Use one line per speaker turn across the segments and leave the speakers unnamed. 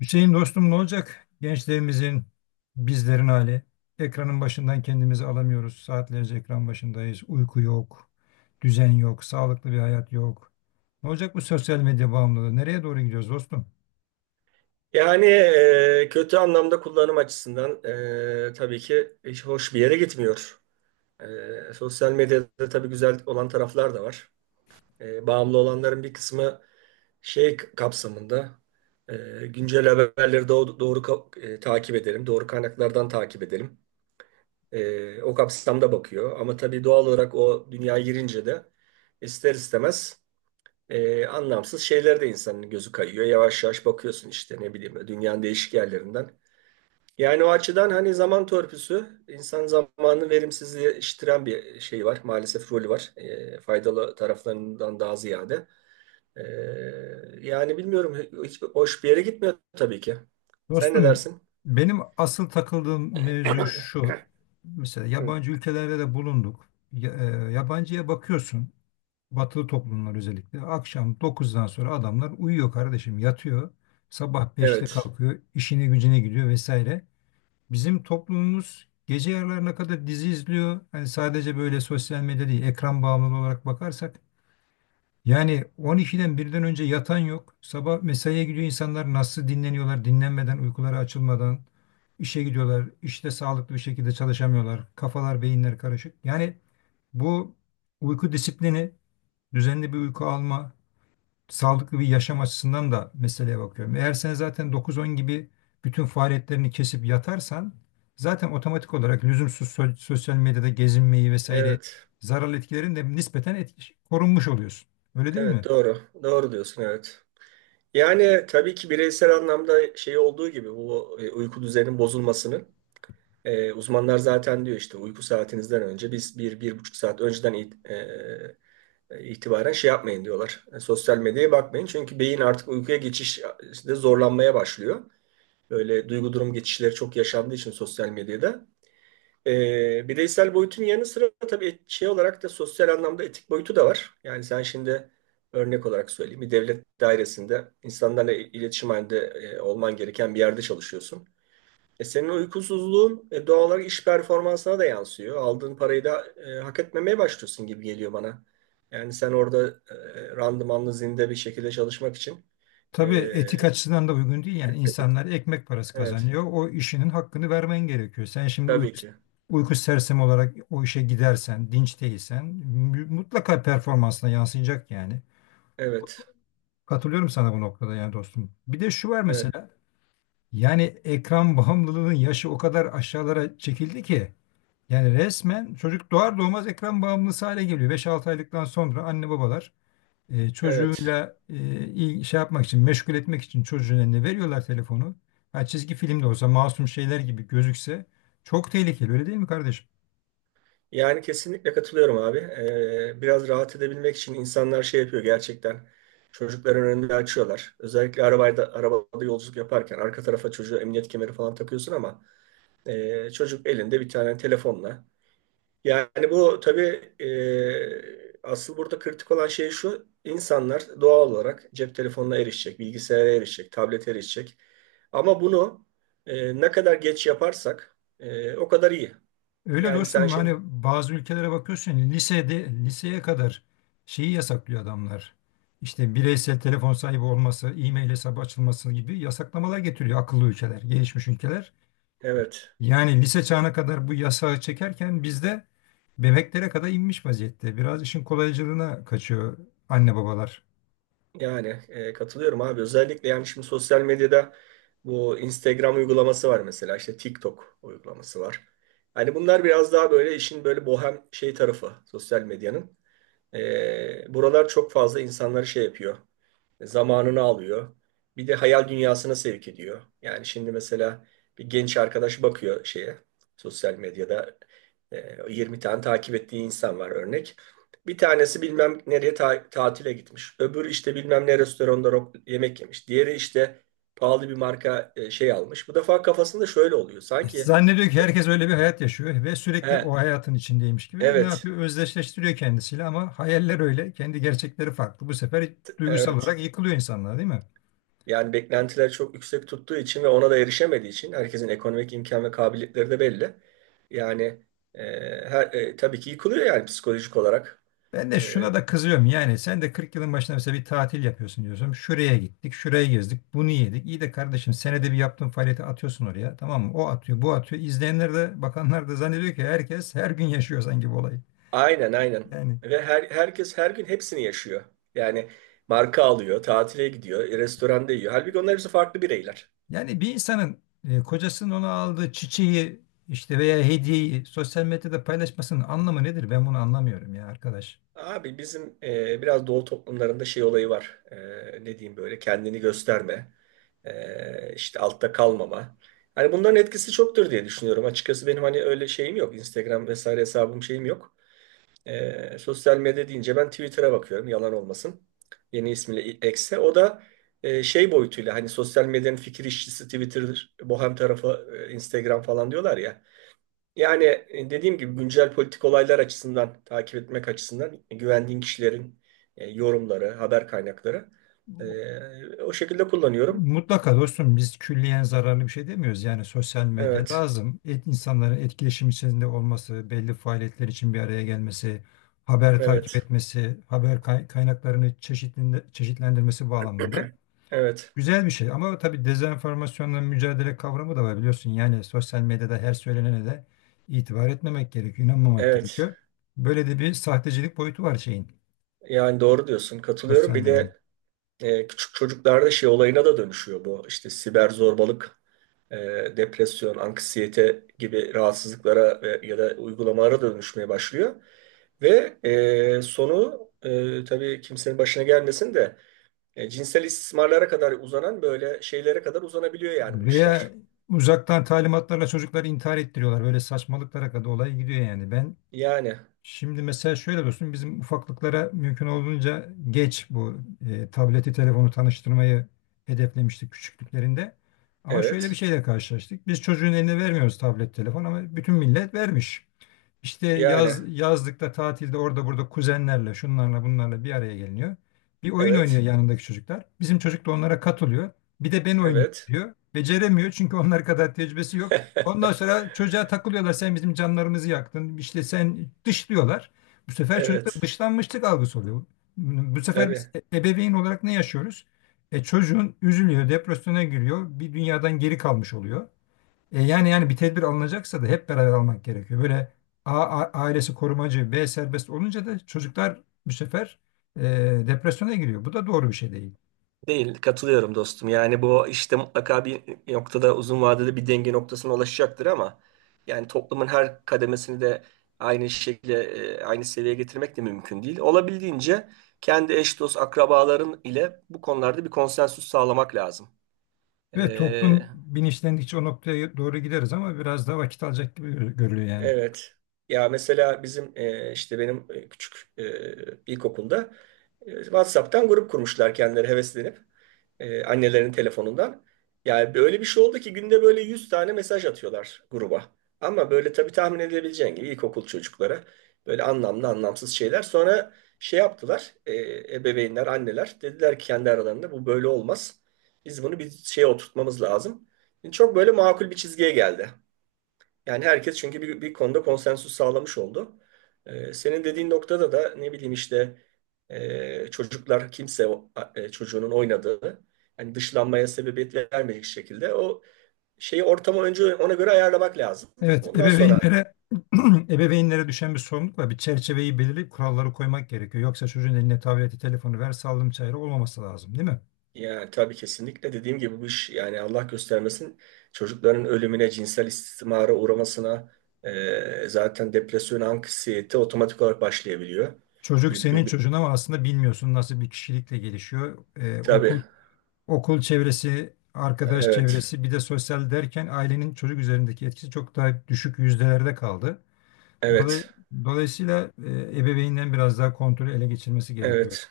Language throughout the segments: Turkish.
Hüseyin dostum ne olacak? Gençlerimizin, bizlerin hali. Ekranın başından kendimizi alamıyoruz. Saatlerce ekran başındayız. Uyku yok, düzen yok, sağlıklı bir hayat yok. Ne olacak bu sosyal medya bağımlılığı? Nereye doğru gidiyoruz dostum?
Yani kötü anlamda kullanım açısından tabii ki hiç hoş bir yere gitmiyor. Sosyal medyada tabii güzel olan taraflar da var. Bağımlı olanların bir kısmı şey kapsamında güncel haberleri doğru, takip edelim, doğru kaynaklardan takip edelim. O kapsamda bakıyor. Ama tabii doğal olarak o dünyaya girince de ister istemez anlamsız şeylere de insanın gözü kayıyor. Yavaş yavaş bakıyorsun işte ne bileyim dünyanın değişik yerlerinden. Yani o açıdan hani zaman törpüsü, insan zamanını verimsizleştiren bir şey var. Maalesef rolü var. Faydalı taraflarından daha ziyade. E, Yani bilmiyorum, hiç hoş bir yere gitmiyor tabii ki. Sen ne
Dostum
dersin?
benim asıl takıldığım mevzu şu. Mesela
Hı.
yabancı ülkelerde de bulunduk. Ya- yabancıya bakıyorsun. Batılı toplumlar özellikle. Akşam 9'dan sonra adamlar uyuyor kardeşim, yatıyor. Sabah 5'te
Evet,
kalkıyor, işine gücüne gidiyor vesaire. Bizim toplumumuz gece yarılarına kadar dizi izliyor. Hani sadece böyle sosyal medya değil, ekran bağımlılığı olarak bakarsak yani 12'den birden önce yatan yok. Sabah mesaiye gidiyor insanlar nasıl dinleniyorlar dinlenmeden, uykuları açılmadan işe gidiyorlar. İşte sağlıklı bir şekilde çalışamıyorlar. Kafalar, beyinler karışık. Yani bu uyku disiplini, düzenli bir uyku alma, sağlıklı bir yaşam açısından da meseleye bakıyorum. Eğer sen zaten 9-10 gibi bütün faaliyetlerini kesip yatarsan zaten otomatik olarak lüzumsuz sosyal medyada gezinmeyi vesaire
evet,
zararlı etkilerin de nispeten korunmuş oluyorsun. Öyle değil
evet,
mi?
doğru. Doğru diyorsun, evet. Yani tabii ki bireysel anlamda şey olduğu gibi bu uyku düzeninin bozulmasının uzmanlar zaten diyor işte uyku saatinizden önce biz bir buçuk saat önceden itibaren şey yapmayın diyorlar. Sosyal medyaya bakmayın. Çünkü beyin artık uykuya geçişte zorlanmaya başlıyor. Böyle duygu durum geçişleri çok yaşandığı için sosyal medyada. Bireysel boyutun yanı sıra tabii şey olarak da sosyal anlamda etik boyutu da var. Yani sen şimdi örnek olarak söyleyeyim. Bir devlet dairesinde insanlarla iletişim halinde olman gereken bir yerde çalışıyorsun. E senin uykusuzluğun doğal olarak iş performansına da yansıyor. Aldığın parayı da hak etmemeye başlıyorsun gibi geliyor bana. Yani sen orada randımanlı zinde bir şekilde çalışmak için.
Tabii etik
e,
açısından da uygun değil yani insanlar ekmek parası
evet,
kazanıyor. O işinin hakkını vermen gerekiyor. Sen şimdi uyku,
tabii ki.
uyku sersemi olarak o işe gidersen, dinç değilsen mutlaka performansına yansıyacak yani.
Evet,
Katılıyorum sana bu noktada yani dostum. Bir de şu var
evet,
mesela yani ekran bağımlılığının yaşı o kadar aşağılara çekildi ki yani resmen çocuk doğar doğmaz ekran bağımlısı hale geliyor. Beş altı aylıktan sonra anne babalar
evet.
çocuğuyla şey yapmak için, meşgul etmek için çocuğun eline veriyorlar telefonu. Ha, çizgi film de olsa masum şeyler gibi gözükse çok tehlikeli öyle değil mi kardeşim?
Yani kesinlikle katılıyorum abi. Biraz rahat edebilmek için insanlar şey yapıyor gerçekten. Çocukların önünde açıyorlar. Özellikle arabada yolculuk yaparken arka tarafa çocuğa emniyet kemeri falan takıyorsun ama çocuk elinde bir tane telefonla. Yani bu tabii asıl burada kritik olan şey şu. İnsanlar doğal olarak cep telefonuna erişecek, bilgisayara erişecek, tablete erişecek. Ama bunu ne kadar geç yaparsak o kadar iyi.
Öyle
Yani sen
dostum hani
şimdi
bazı ülkelere bakıyorsun lisede liseye kadar şeyi yasaklıyor adamlar. İşte bireysel telefon sahibi olması, e-mail hesabı açılması gibi yasaklamalar getiriyor akıllı ülkeler, gelişmiş ülkeler.
evet,
Yani lise çağına kadar bu yasağı çekerken bizde bebeklere kadar inmiş vaziyette. Biraz işin kolaycılığına kaçıyor anne babalar.
yani katılıyorum abi. Özellikle yani şimdi sosyal medyada bu Instagram uygulaması var mesela işte TikTok uygulaması var. Hani bunlar biraz daha böyle işin böyle bohem şey tarafı sosyal medyanın. Buralar çok fazla insanları şey yapıyor. Zamanını alıyor. Bir de hayal dünyasına sevk ediyor. Yani şimdi mesela bir genç arkadaş bakıyor şeye sosyal medyada 20 tane takip ettiği insan var örnek. Bir tanesi bilmem nereye tatile gitmiş. Öbürü işte bilmem ne restoranda yemek yemiş. Diğeri işte pahalı bir marka şey almış. Bu defa kafasında şöyle oluyor. Sanki
Zannediyor ki herkes öyle bir hayat yaşıyor ve sürekli
he,
o hayatın içindeymiş gibi ne
evet,
yapıyor? Özdeşleştiriyor kendisiyle ama hayaller öyle, kendi gerçekleri farklı. Bu sefer duygusal
evet.
olarak yıkılıyor insanlar, değil mi?
Yani beklentiler çok yüksek tuttuğu için ve ona da erişemediği için herkesin ekonomik imkan ve kabiliyetleri de belli. Yani e, tabii ki yıkılıyor yani psikolojik olarak.
Ben de
E,
şuna da kızıyorum yani sen de 40 yılın başında mesela bir tatil yapıyorsun diyorsun. Şuraya gittik, şuraya gezdik, bunu yedik. İyi de kardeşim senede bir yaptığın faaliyeti atıyorsun oraya tamam mı? O atıyor, bu atıyor. İzleyenler de bakanlar da zannediyor ki herkes her gün yaşıyor sanki bu olayı.
aynen aynen.
Yani
Ve herkes her gün hepsini yaşıyor. Yani marka alıyor, tatile gidiyor, restoranda yiyor. Halbuki onlar hepsi farklı bireyler.
yani bir insanın kocasının ona aldığı çiçeği işte veya hediyeyi sosyal medyada paylaşmasının anlamı nedir? Ben bunu anlamıyorum ya arkadaş.
Abi bizim biraz doğu toplumlarında şey olayı var. Ne diyeyim böyle kendini gösterme. İşte altta kalmama. Hani bunların etkisi çoktur diye düşünüyorum. Açıkçası benim hani öyle şeyim yok. Instagram vesaire hesabım şeyim yok. Sosyal medya deyince ben Twitter'a bakıyorum. Yalan olmasın. Yeni ismiyle X'e. O da şey boyutuyla hani sosyal medyanın fikir işçisi Twitter'dır. Bohem tarafı Instagram falan diyorlar ya. Yani dediğim gibi güncel politik olaylar açısından takip etmek açısından güvendiğin kişilerin yorumları, haber kaynakları o şekilde kullanıyorum.
Mutlaka dostum biz külliyen zararlı bir şey demiyoruz. Yani sosyal medya
Evet,
lazım. İnsanların etkileşim içerisinde olması, belli faaliyetler için bir araya gelmesi, haber takip
evet,
etmesi, haber kaynaklarını çeşitlendirmesi bağlamında
evet,
güzel bir şey. Ama tabii dezenformasyonla mücadele kavramı da var biliyorsun. Yani sosyal medyada her söylenene de itibar etmemek gerekiyor, inanmamak
evet.
gerekiyor. Böyle de bir sahtecilik boyutu var şeyin,
Yani doğru diyorsun, katılıyorum.
sosyal
Bir
medyanın.
de küçük çocuklarda şey olayına da dönüşüyor bu. İşte siber zorbalık, e, depresyon, anksiyete gibi rahatsızlıklara ya da uygulamalara da dönüşmeye başlıyor. Ve sonu tabii kimsenin başına gelmesin de. Cinsel istismarlara kadar uzanan böyle şeylere kadar uzanabiliyor yani bu işler.
Veya uzaktan talimatlarla çocukları intihar ettiriyorlar. Böyle saçmalıklara kadar olay gidiyor yani. Ben
Yani
şimdi mesela şöyle dostum bizim ufaklıklara mümkün olduğunca geç bu tableti telefonu tanıştırmayı hedeflemiştik küçüklüklerinde. Ama şöyle bir
evet.
şeyle karşılaştık. Biz çocuğun eline vermiyoruz tablet telefon ama bütün millet vermiş. İşte
Yani
yaz yazlıkta tatilde orada burada kuzenlerle şunlarla bunlarla bir araya geliniyor. Bir oyun oynuyor
evet.
yanındaki çocuklar. Bizim çocuk da onlara katılıyor. Bir de ben oynayayım
Evet.
diyor. Beceremiyor çünkü onlar kadar tecrübesi yok. Ondan sonra çocuğa takılıyorlar. Sen bizim canlarımızı yaktın. İşte sen dışlıyorlar. Bu sefer çocukta
Evet.
dışlanmışlık algısı oluyor. Bu sefer biz
Tabii.
ebeveyn olarak ne yaşıyoruz? Çocuğun üzülüyor, depresyona giriyor, bir dünyadan geri kalmış oluyor. Yani bir tedbir alınacaksa da hep beraber almak gerekiyor. Böyle A, ailesi korumacı, B serbest olunca da çocuklar bu sefer e, depresyona giriyor. Bu da doğru bir şey değil.
Değil, katılıyorum dostum. Yani bu işte mutlaka bir noktada uzun vadede bir denge noktasına ulaşacaktır ama yani toplumun her kademesini de aynı şekilde aynı seviyeye getirmek de mümkün değil. Olabildiğince kendi eş dost akrabaların ile bu konularda bir konsensüs sağlamak lazım.
Ve
E,
toplum bilinçlendikçe o noktaya doğru gideriz ama biraz daha vakit alacak gibi görülüyor yani.
Evet. Ya mesela bizim işte benim ilkokulda WhatsApp'tan grup kurmuşlar kendileri heveslenip annelerinin telefonundan. Yani böyle bir şey oldu ki günde böyle 100 tane mesaj atıyorlar gruba. Ama böyle tabii tahmin edebileceğin gibi ilkokul çocuklara böyle anlamlı anlamsız şeyler. Sonra şey yaptılar, ebeveynler, anneler dediler ki kendi aralarında bu böyle olmaz. Biz bunu bir şeye oturtmamız lazım. Çok böyle makul bir çizgiye geldi. Yani herkes çünkü bir konuda konsensus sağlamış oldu. Senin dediğin noktada da ne bileyim işte çocuklar kimse çocuğunun oynadığı yani dışlanmaya sebebiyet vermeyecek şekilde o şeyi ortamı önce ona göre ayarlamak lazım.
Evet,
Ondan sonra
ebeveynlere ebeveynlere düşen bir sorumluluk var. Bir çerçeveyi belirleyip kuralları koymak gerekiyor. Yoksa çocuğun eline tableti, telefonu ver, sallım çayırı olmaması lazım, değil mi?
yani tabii kesinlikle dediğim gibi bu iş yani Allah göstermesin çocukların ölümüne, cinsel istismara uğramasına zaten depresyon, anksiyete otomatik olarak başlayabiliyor.
Çocuk
Bir,
senin
bir, bir-
çocuğun ama aslında bilmiyorsun nasıl bir kişilikle gelişiyor.
tabii
Okul çevresi, arkadaş
evet,
çevresi, bir de sosyal derken ailenin çocuk üzerindeki etkisi çok daha düşük yüzdelerde kaldı. Dolay-
evet.
Dolayısıyla ebeveynden biraz daha kontrolü ele geçirmesi gerekiyor.
Evet.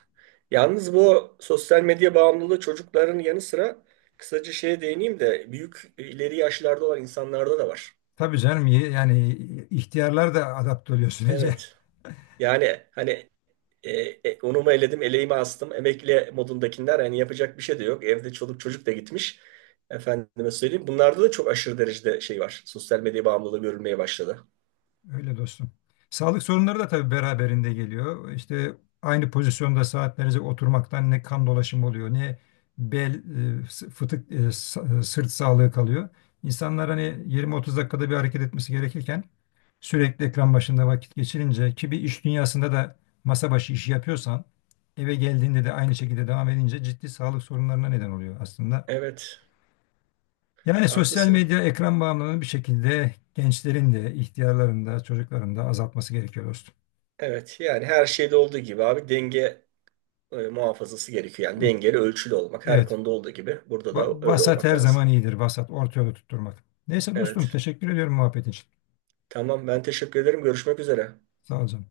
Yalnız bu sosyal medya bağımlılığı çocukların yanı sıra kısaca şeye değineyim de büyük ileri yaşlarda olan insanlarda da var.
Tabii canım yani ihtiyarlar da adapte oluyor sürece.
Evet. Yani hani e, unumu eledim, eleğimi astım, emekli modundakiler yani yapacak bir şey de yok. Evde çoluk çocuk da gitmiş. Efendime söyleyeyim. Bunlarda da çok aşırı derecede şey var. Sosyal medya bağımlılığı görülmeye başladı.
Öyle dostum. Sağlık sorunları da tabii beraberinde geliyor. İşte aynı pozisyonda saatlerce oturmaktan ne kan dolaşımı oluyor, ne bel, fıtık, sırt sağlığı kalıyor. İnsanlar hani 20-30 dakikada bir hareket etmesi gerekirken sürekli ekran başında vakit geçirince ki bir iş dünyasında da masa başı işi yapıyorsan eve geldiğinde de aynı şekilde devam edince ciddi sağlık sorunlarına neden oluyor aslında.
Evet.
Yani sosyal
Haklısın.
medya ekran bağımlılığını bir şekilde gençlerin de, ihtiyarların da, çocukların da azaltması gerekiyor dostum.
Evet. Yani her şeyde olduğu gibi abi denge muhafazası gerekiyor. Yani
Evet,
dengeli ölçülü olmak her
evet.
konuda olduğu gibi burada da öyle
Vasat
olmak
her
lazım.
zaman iyidir, vasat, orta yolu tutturmak. Neyse dostum,
Evet.
teşekkür ediyorum muhabbetin için.
Tamam, ben teşekkür ederim. Görüşmek üzere.
Sağ ol canım.